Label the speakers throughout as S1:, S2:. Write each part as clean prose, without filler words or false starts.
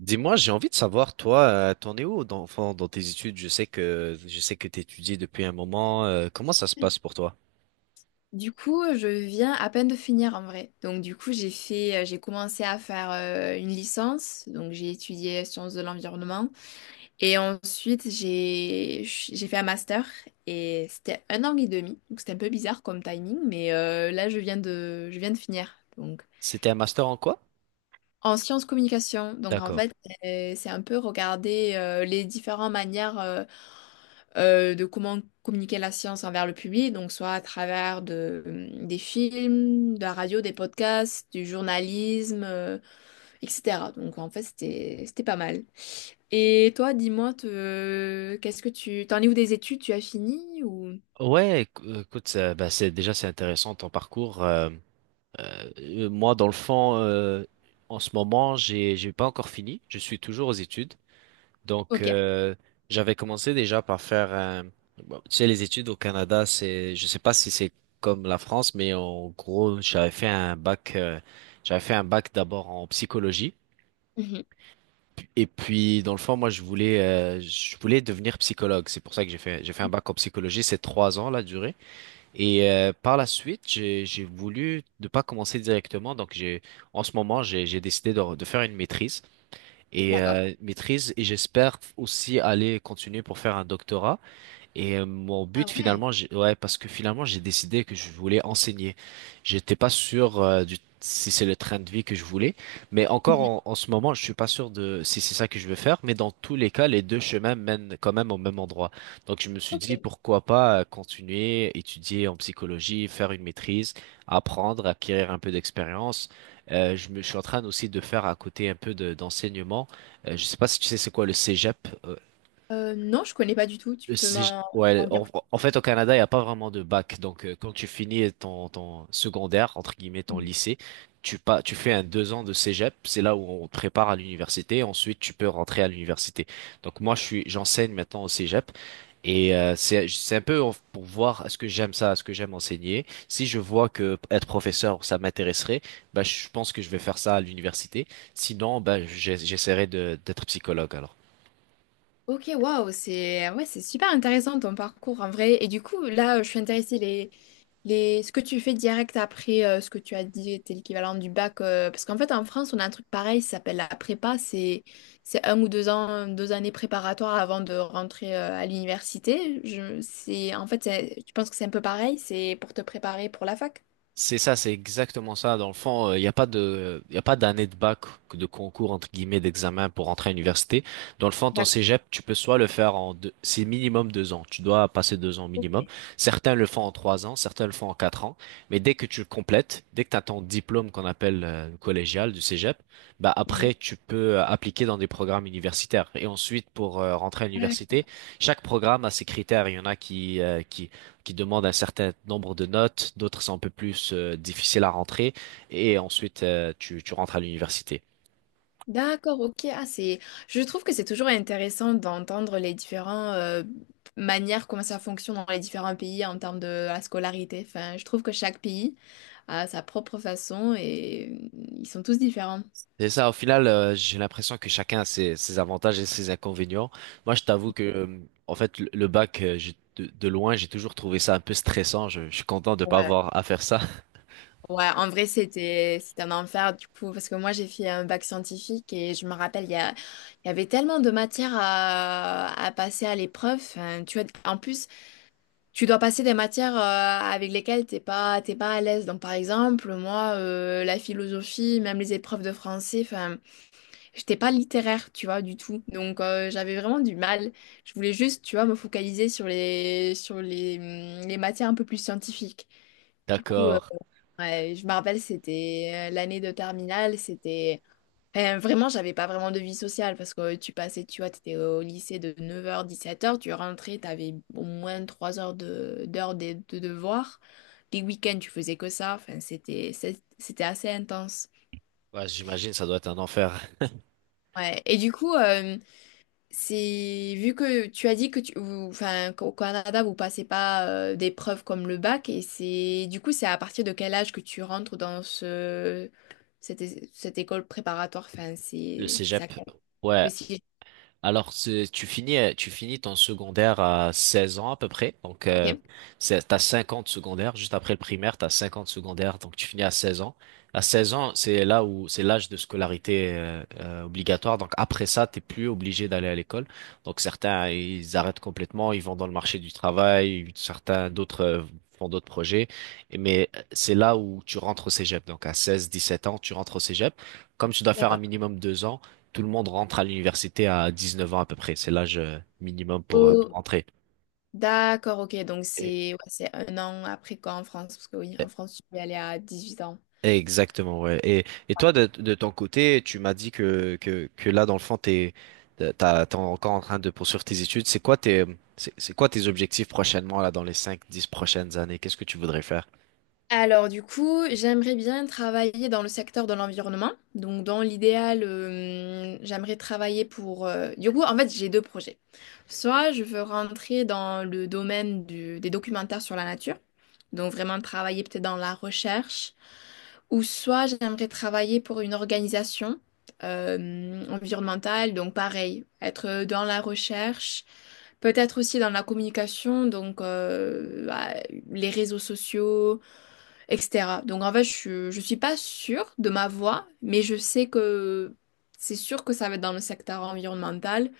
S1: Dis-moi, j'ai envie de savoir, toi, t'en es où enfin, dans tes études? Je sais que t'étudies depuis un moment. Comment ça se passe pour toi?
S2: Du coup, je viens à peine de finir en vrai. Donc, du coup, j'ai fait, j'ai commencé à faire une licence. Donc, j'ai étudié sciences de l'environnement. Et ensuite, j'ai fait un master. Et c'était un an et demi. Donc, c'était un peu bizarre comme timing. Mais là, je viens de finir. Donc.
S1: C'était un master en quoi?
S2: En sciences communication, donc en
S1: D'accord.
S2: fait, c'est un peu regarder les différentes manières de comment communiquer la science envers le public, donc soit à travers de, des films, de la radio, des podcasts, du journalisme, etc. Donc en fait, c'était pas mal. Et toi, dis-moi, qu'est-ce que tu... T'en es où des études? Tu as fini ou...
S1: Ouais, écoute, bah, c'est intéressant ton parcours. Moi, dans le fond, en ce moment, j'ai pas encore fini. Je suis toujours aux études. Donc,
S2: Ok.
S1: j'avais commencé déjà par faire un. Bon, tu sais, les études au Canada, je sais pas si c'est comme la France, mais en gros, j'avais fait un bac, j'avais fait un bac d'abord en psychologie.
S2: Mhm.
S1: Et puis, dans le fond, moi, je voulais devenir psychologue. C'est pour ça que j'ai fait un bac en psychologie. C'est trois ans, la durée. Et par la suite, j'ai voulu ne pas commencer directement. Donc, j'ai en ce moment, j'ai décidé de faire une maîtrise et
S2: D'accord.
S1: maîtrise. Et j'espère aussi aller continuer pour faire un doctorat. Et mon
S2: Ah
S1: but
S2: ouais.
S1: finalement, ouais, parce que finalement j'ai décidé que je voulais enseigner. J'étais pas sûr du si c'est le train de vie que je voulais, mais encore
S2: Mhm.
S1: en ce moment, je suis pas sûr de si c'est ça que je veux faire. Mais dans tous les cas, les deux chemins mènent quand même au même endroit. Donc je me suis
S2: Ok.
S1: dit pourquoi pas continuer, étudier en psychologie, faire une maîtrise, apprendre, acquérir un peu d'expérience. Je suis en train aussi de faire à côté un peu d'enseignement. Je sais pas si tu sais c'est quoi le cégep
S2: Non, je connais pas du tout. Tu peux
S1: ouais,
S2: m'en dire.
S1: en fait, au Canada, il n'y a pas vraiment de bac. Donc, quand tu finis ton secondaire, entre guillemets, ton lycée, tu, pas, tu fais un 2 ans de cégep. C'est là où on te prépare à l'université. Ensuite, tu peux rentrer à l'université. Donc, moi, j'enseigne maintenant au cégep. Et c'est un peu pour voir est-ce que j'aime ça, est-ce que j'aime enseigner. Si je vois que être professeur, ça m'intéresserait, bah, je pense que je vais faire ça à l'université. Sinon, bah, j'essaierai d'être psychologue alors.
S2: Ok, waouh, c'est ouais, c'est super intéressant ton parcours en vrai. Et du coup, là, je suis intéressée les ce que tu fais direct après ce que tu as dit était l'équivalent du bac parce qu'en fait en France, on a un truc pareil, ça s'appelle la prépa, c'est 1 ou 2 ans, 2 années préparatoires avant de rentrer à l'université. Je c'est en fait, tu penses que c'est un peu pareil, c'est pour te préparer pour la fac?
S1: C'est ça, c'est exactement ça. Dans le fond, il n'y a pas de, il a pas d'année de bac, de concours, entre guillemets, d'examen pour entrer à l'université. Dans le fond, ton
S2: D'accord.
S1: cégep, tu peux soit le faire en deux, c'est minimum 2 ans. Tu dois passer 2 ans minimum. Certains le font en 3 ans, certains le font en 4 ans. Mais dès que tu le complètes, dès que tu as ton diplôme qu'on appelle collégial du cégep, bah
S2: Mhm.
S1: après, tu peux appliquer dans des programmes universitaires. Et ensuite, pour rentrer à l'université, chaque programme a ses critères. Il y en a qui demandent un certain nombre de notes, d'autres sont un peu plus difficiles à rentrer, et ensuite tu rentres à l'université.
S2: D'accord, ok. Ah, c'est... Je trouve que c'est toujours intéressant d'entendre les différentes manières, comment ça fonctionne dans les différents pays en termes de la scolarité. Enfin, je trouve que chaque pays a sa propre façon et ils sont tous différents.
S1: C'est ça, au final, j'ai l'impression que chacun a ses avantages et ses inconvénients. Moi, je t'avoue que, en fait, le bac, de loin, j'ai toujours trouvé ça un peu stressant. Je suis content de pas
S2: Ouais,
S1: avoir à faire ça.
S2: ouais, en vrai, c'était un enfer du coup, parce que moi j'ai fait un bac scientifique et je me rappelle, il y avait tellement de matières à passer à l'épreuve. Enfin, tu vois, en plus, tu dois passer des matières avec lesquelles t'es pas à l'aise. Donc par exemple, moi, la philosophie, même les épreuves de français, enfin, j'étais pas littéraire, tu vois, du tout. Donc j'avais vraiment du mal. Je voulais juste, tu vois, me focaliser sur les matières un peu plus scientifiques. Du coup,
S1: D'accord.
S2: ouais, je me rappelle, c'était l'année de terminale, c'était. Enfin, vraiment, j'avais pas vraiment de vie sociale parce que tu passais, tu vois, t'étais au lycée de 9h 17h tu rentrais, t'avais au moins 3 heures de devoirs. Les week-ends, tu faisais que ça. Enfin, c'était assez intense.
S1: Ouais, j'imagine, ça doit être un enfer.
S2: Ouais. Et du coup, c'est vu que tu as dit que enfin, qu'au Canada, vous passez pas d'épreuves comme le bac, et c'est, du coup, c'est à partir de quel âge que tu rentres dans cette école préparatoire? Enfin,
S1: Le
S2: c'est, ça,
S1: cégep. Ouais,
S2: le sixième.
S1: alors, tu finis ton secondaire à 16 ans à peu près. Donc,
S2: Ok,
S1: t'as 50 secondaires. Juste après le primaire, t'as 50 secondaires. Donc, tu finis à 16 ans. À 16 ans, c'est là où c'est l'âge de scolarité obligatoire. Donc, après ça, t'es plus obligé d'aller à l'école. Donc, certains, ils arrêtent complètement. Ils vont dans le marché du travail. Certains, d'autres font d'autres projets. Mais c'est là où tu rentres au cégep. Donc, à 16, 17 ans, tu rentres au cégep. Comme tu dois faire un
S2: d'accord.
S1: minimum 2 ans, tout le monde rentre à l'université à 19 ans à peu près. C'est l'âge minimum pour
S2: Oh,
S1: rentrer.
S2: d'accord, ok. Donc
S1: Et-
S2: c'est ouais, c'est un an après quoi en France? Parce que oui, en
S1: et-
S2: France, tu peux y aller à 18 ans.
S1: Exactement, ouais. Et toi, de ton côté, tu m'as dit que là, dans le fond, t'es encore en train de poursuivre tes études. C'est quoi tes objectifs prochainement, là, dans les cinq dix prochaines années? Qu'est-ce que tu voudrais faire?
S2: Alors du coup, j'aimerais bien travailler dans le secteur de l'environnement. Donc dans l'idéal, j'aimerais travailler pour... Du coup, en fait, j'ai deux projets. Soit je veux rentrer dans le domaine des documentaires sur la nature, donc vraiment travailler peut-être dans la recherche, ou soit j'aimerais travailler pour une organisation environnementale, donc pareil, être dans la recherche. Peut-être aussi dans la communication, donc bah, les réseaux sociaux, etc. Donc en fait, je suis pas sûre de ma voie, mais je sais que c'est sûr que ça va être dans le secteur environnemental,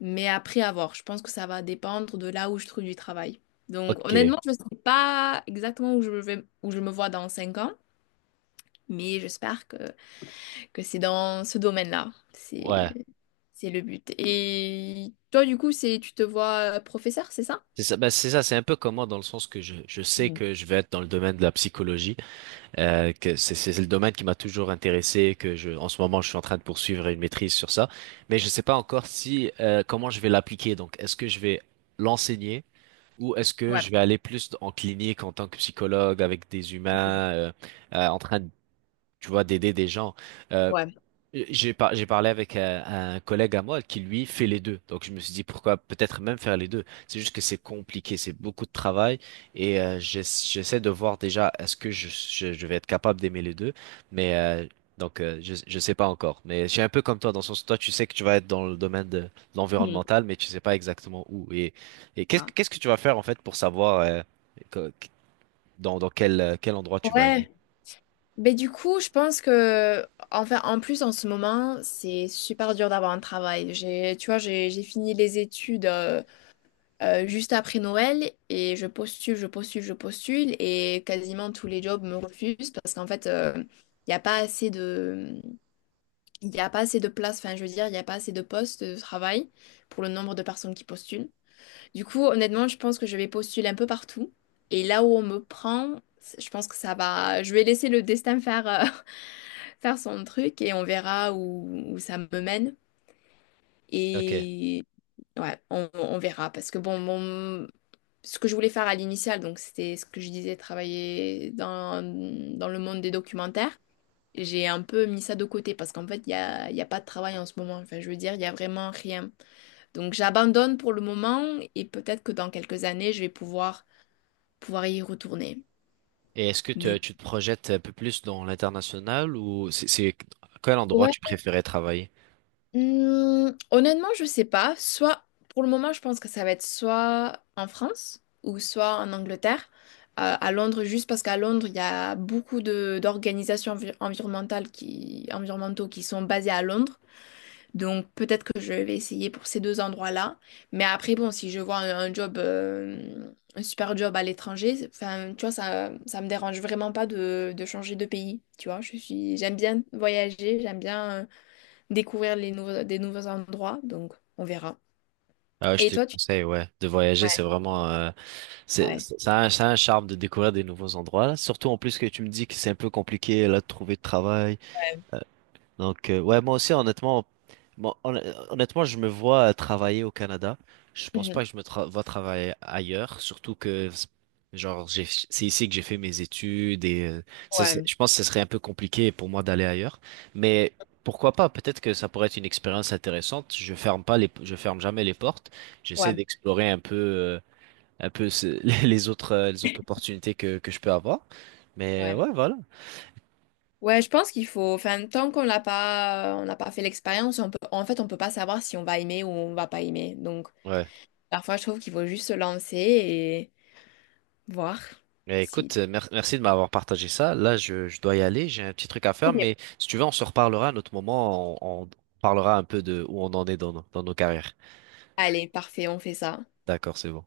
S2: mais après à voir. Je pense que ça va dépendre de là où je trouve du travail. Donc
S1: Ok,
S2: honnêtement, je ne sais pas exactement où je vais, où je me vois dans 5 ans, mais j'espère que c'est dans ce domaine-là.
S1: ouais.
S2: C'est le but. Et toi, du coup, c'est, tu te vois professeur, c'est ça?
S1: C'est ça, ben c'est ça, c'est un peu comme moi dans le sens que je sais
S2: Mhm.
S1: que je vais être dans le domaine de la psychologie. Que c'est le domaine qui m'a toujours intéressé, en ce moment, je suis en train de poursuivre une maîtrise sur ça, mais je sais pas encore si comment je vais l'appliquer. Donc, est-ce que je vais l'enseigner ou est-ce que
S2: Ouais.
S1: je vais aller plus en clinique en tant que psychologue avec des
S2: Mhm.
S1: humains, en train de, tu vois, d'aider des gens. Euh,
S2: Ouais.
S1: j'ai parlé avec un collègue à moi qui lui fait les deux. Donc je me suis dit pourquoi peut-être même faire les deux. C'est juste que c'est compliqué, c'est beaucoup de travail et j'essaie de voir déjà est-ce que je vais être capable d'aimer les deux. Mais donc je sais pas encore. Mais je suis un peu comme toi dans le sens où toi tu sais que tu vas être dans le domaine de
S2: Mhm.
S1: l'environnemental mais tu sais pas exactement où. Et
S2: Ah.
S1: qu'est-ce que tu vas faire en fait pour savoir que- dans quel endroit tu vas aimer?
S2: Ouais, mais du coup, je pense que, enfin, en plus, en ce moment, c'est super dur d'avoir un travail. J'ai, tu vois, j'ai fini les études juste après Noël et je postule, je postule, je postule et quasiment tous les jobs me refusent parce qu'en fait, il n'y a pas assez de, il y a pas assez de place, enfin, je veux dire, il n'y a pas assez de postes de travail pour le nombre de personnes qui postulent. Du coup, honnêtement, je pense que je vais postuler un peu partout. Et là où on me prend, c'est- je pense que ça va. Je vais laisser le destin faire, faire son truc et on verra où ça me mène.
S1: Ok.
S2: Et ouais, on verra. Parce que bon, ce que je voulais faire à l'initial, donc c'était ce que je disais, travailler dans le monde des documentaires. J'ai un peu mis ça de côté parce qu'en fait, il y a pas de travail en ce moment. Enfin, je veux dire, il n'y a vraiment rien. Donc j'abandonne pour le moment et peut-être que dans quelques années, je vais pouvoir y retourner.
S1: Et est-ce que
S2: Mais
S1: tu te projettes un peu plus dans l'international ou à quel endroit
S2: ouais,
S1: tu préférais travailler?
S2: honnêtement, je sais pas. Soit pour le moment, je pense que ça va être soit en France ou soit en Angleterre. À Londres, juste parce qu'à Londres, il y a beaucoup de d'organisations environnementales qui, environnementaux qui sont basées à Londres. Donc peut-être que je vais essayer pour ces deux endroits-là. Mais après, bon, si je vois un job, un super job à l'étranger, c'est- enfin, tu vois, ça me dérange vraiment pas de changer de pays. Tu vois, j'aime bien voyager, j'aime bien découvrir des nouveaux endroits. Donc on verra.
S1: Ah, ouais, je
S2: Et
S1: te
S2: toi, tu...
S1: conseille, ouais, de voyager, c'est vraiment,
S2: Ouais,
S1: ça a un charme de découvrir des nouveaux endroits, là. Surtout en plus que tu me dis que c'est un peu compliqué, là, de trouver de travail. Donc, ouais, moi aussi, honnêtement, moi, honn- je me vois travailler au Canada. Je pense pas
S2: Mhm.
S1: que je me vois travailler ailleurs, surtout que, genre, c'est ici que j'ai fait mes études et
S2: ouais,
S1: je pense que ce serait un peu compliqué pour moi d'aller ailleurs. Mais pourquoi pas? Peut-être que ça pourrait être une expérience intéressante. Je ferme pas les, je ferme jamais les portes. J'essaie
S2: ouais,
S1: d'explorer un peu les autres opportunités que je peux avoir. Mais
S2: ouais.
S1: ouais, voilà.
S2: Ouais, je pense qu'il faut, enfin, tant qu'on l'a pas, on n'a pas fait l'expérience, on peut, en fait, on peut pas savoir si on va aimer ou on va pas aimer. Donc,
S1: Ouais.
S2: parfois, je trouve qu'il faut juste se lancer voir
S1: Eh,
S2: si.
S1: écoute, merci de m'avoir partagé ça. Là, je dois y aller, j'ai un petit truc à faire,
S2: Ok.
S1: mais si tu veux, on se reparlera à un autre moment, on parlera un peu de où on en est dans dans nos carrières.
S2: Allez, parfait, on fait ça.
S1: D'accord, c'est bon.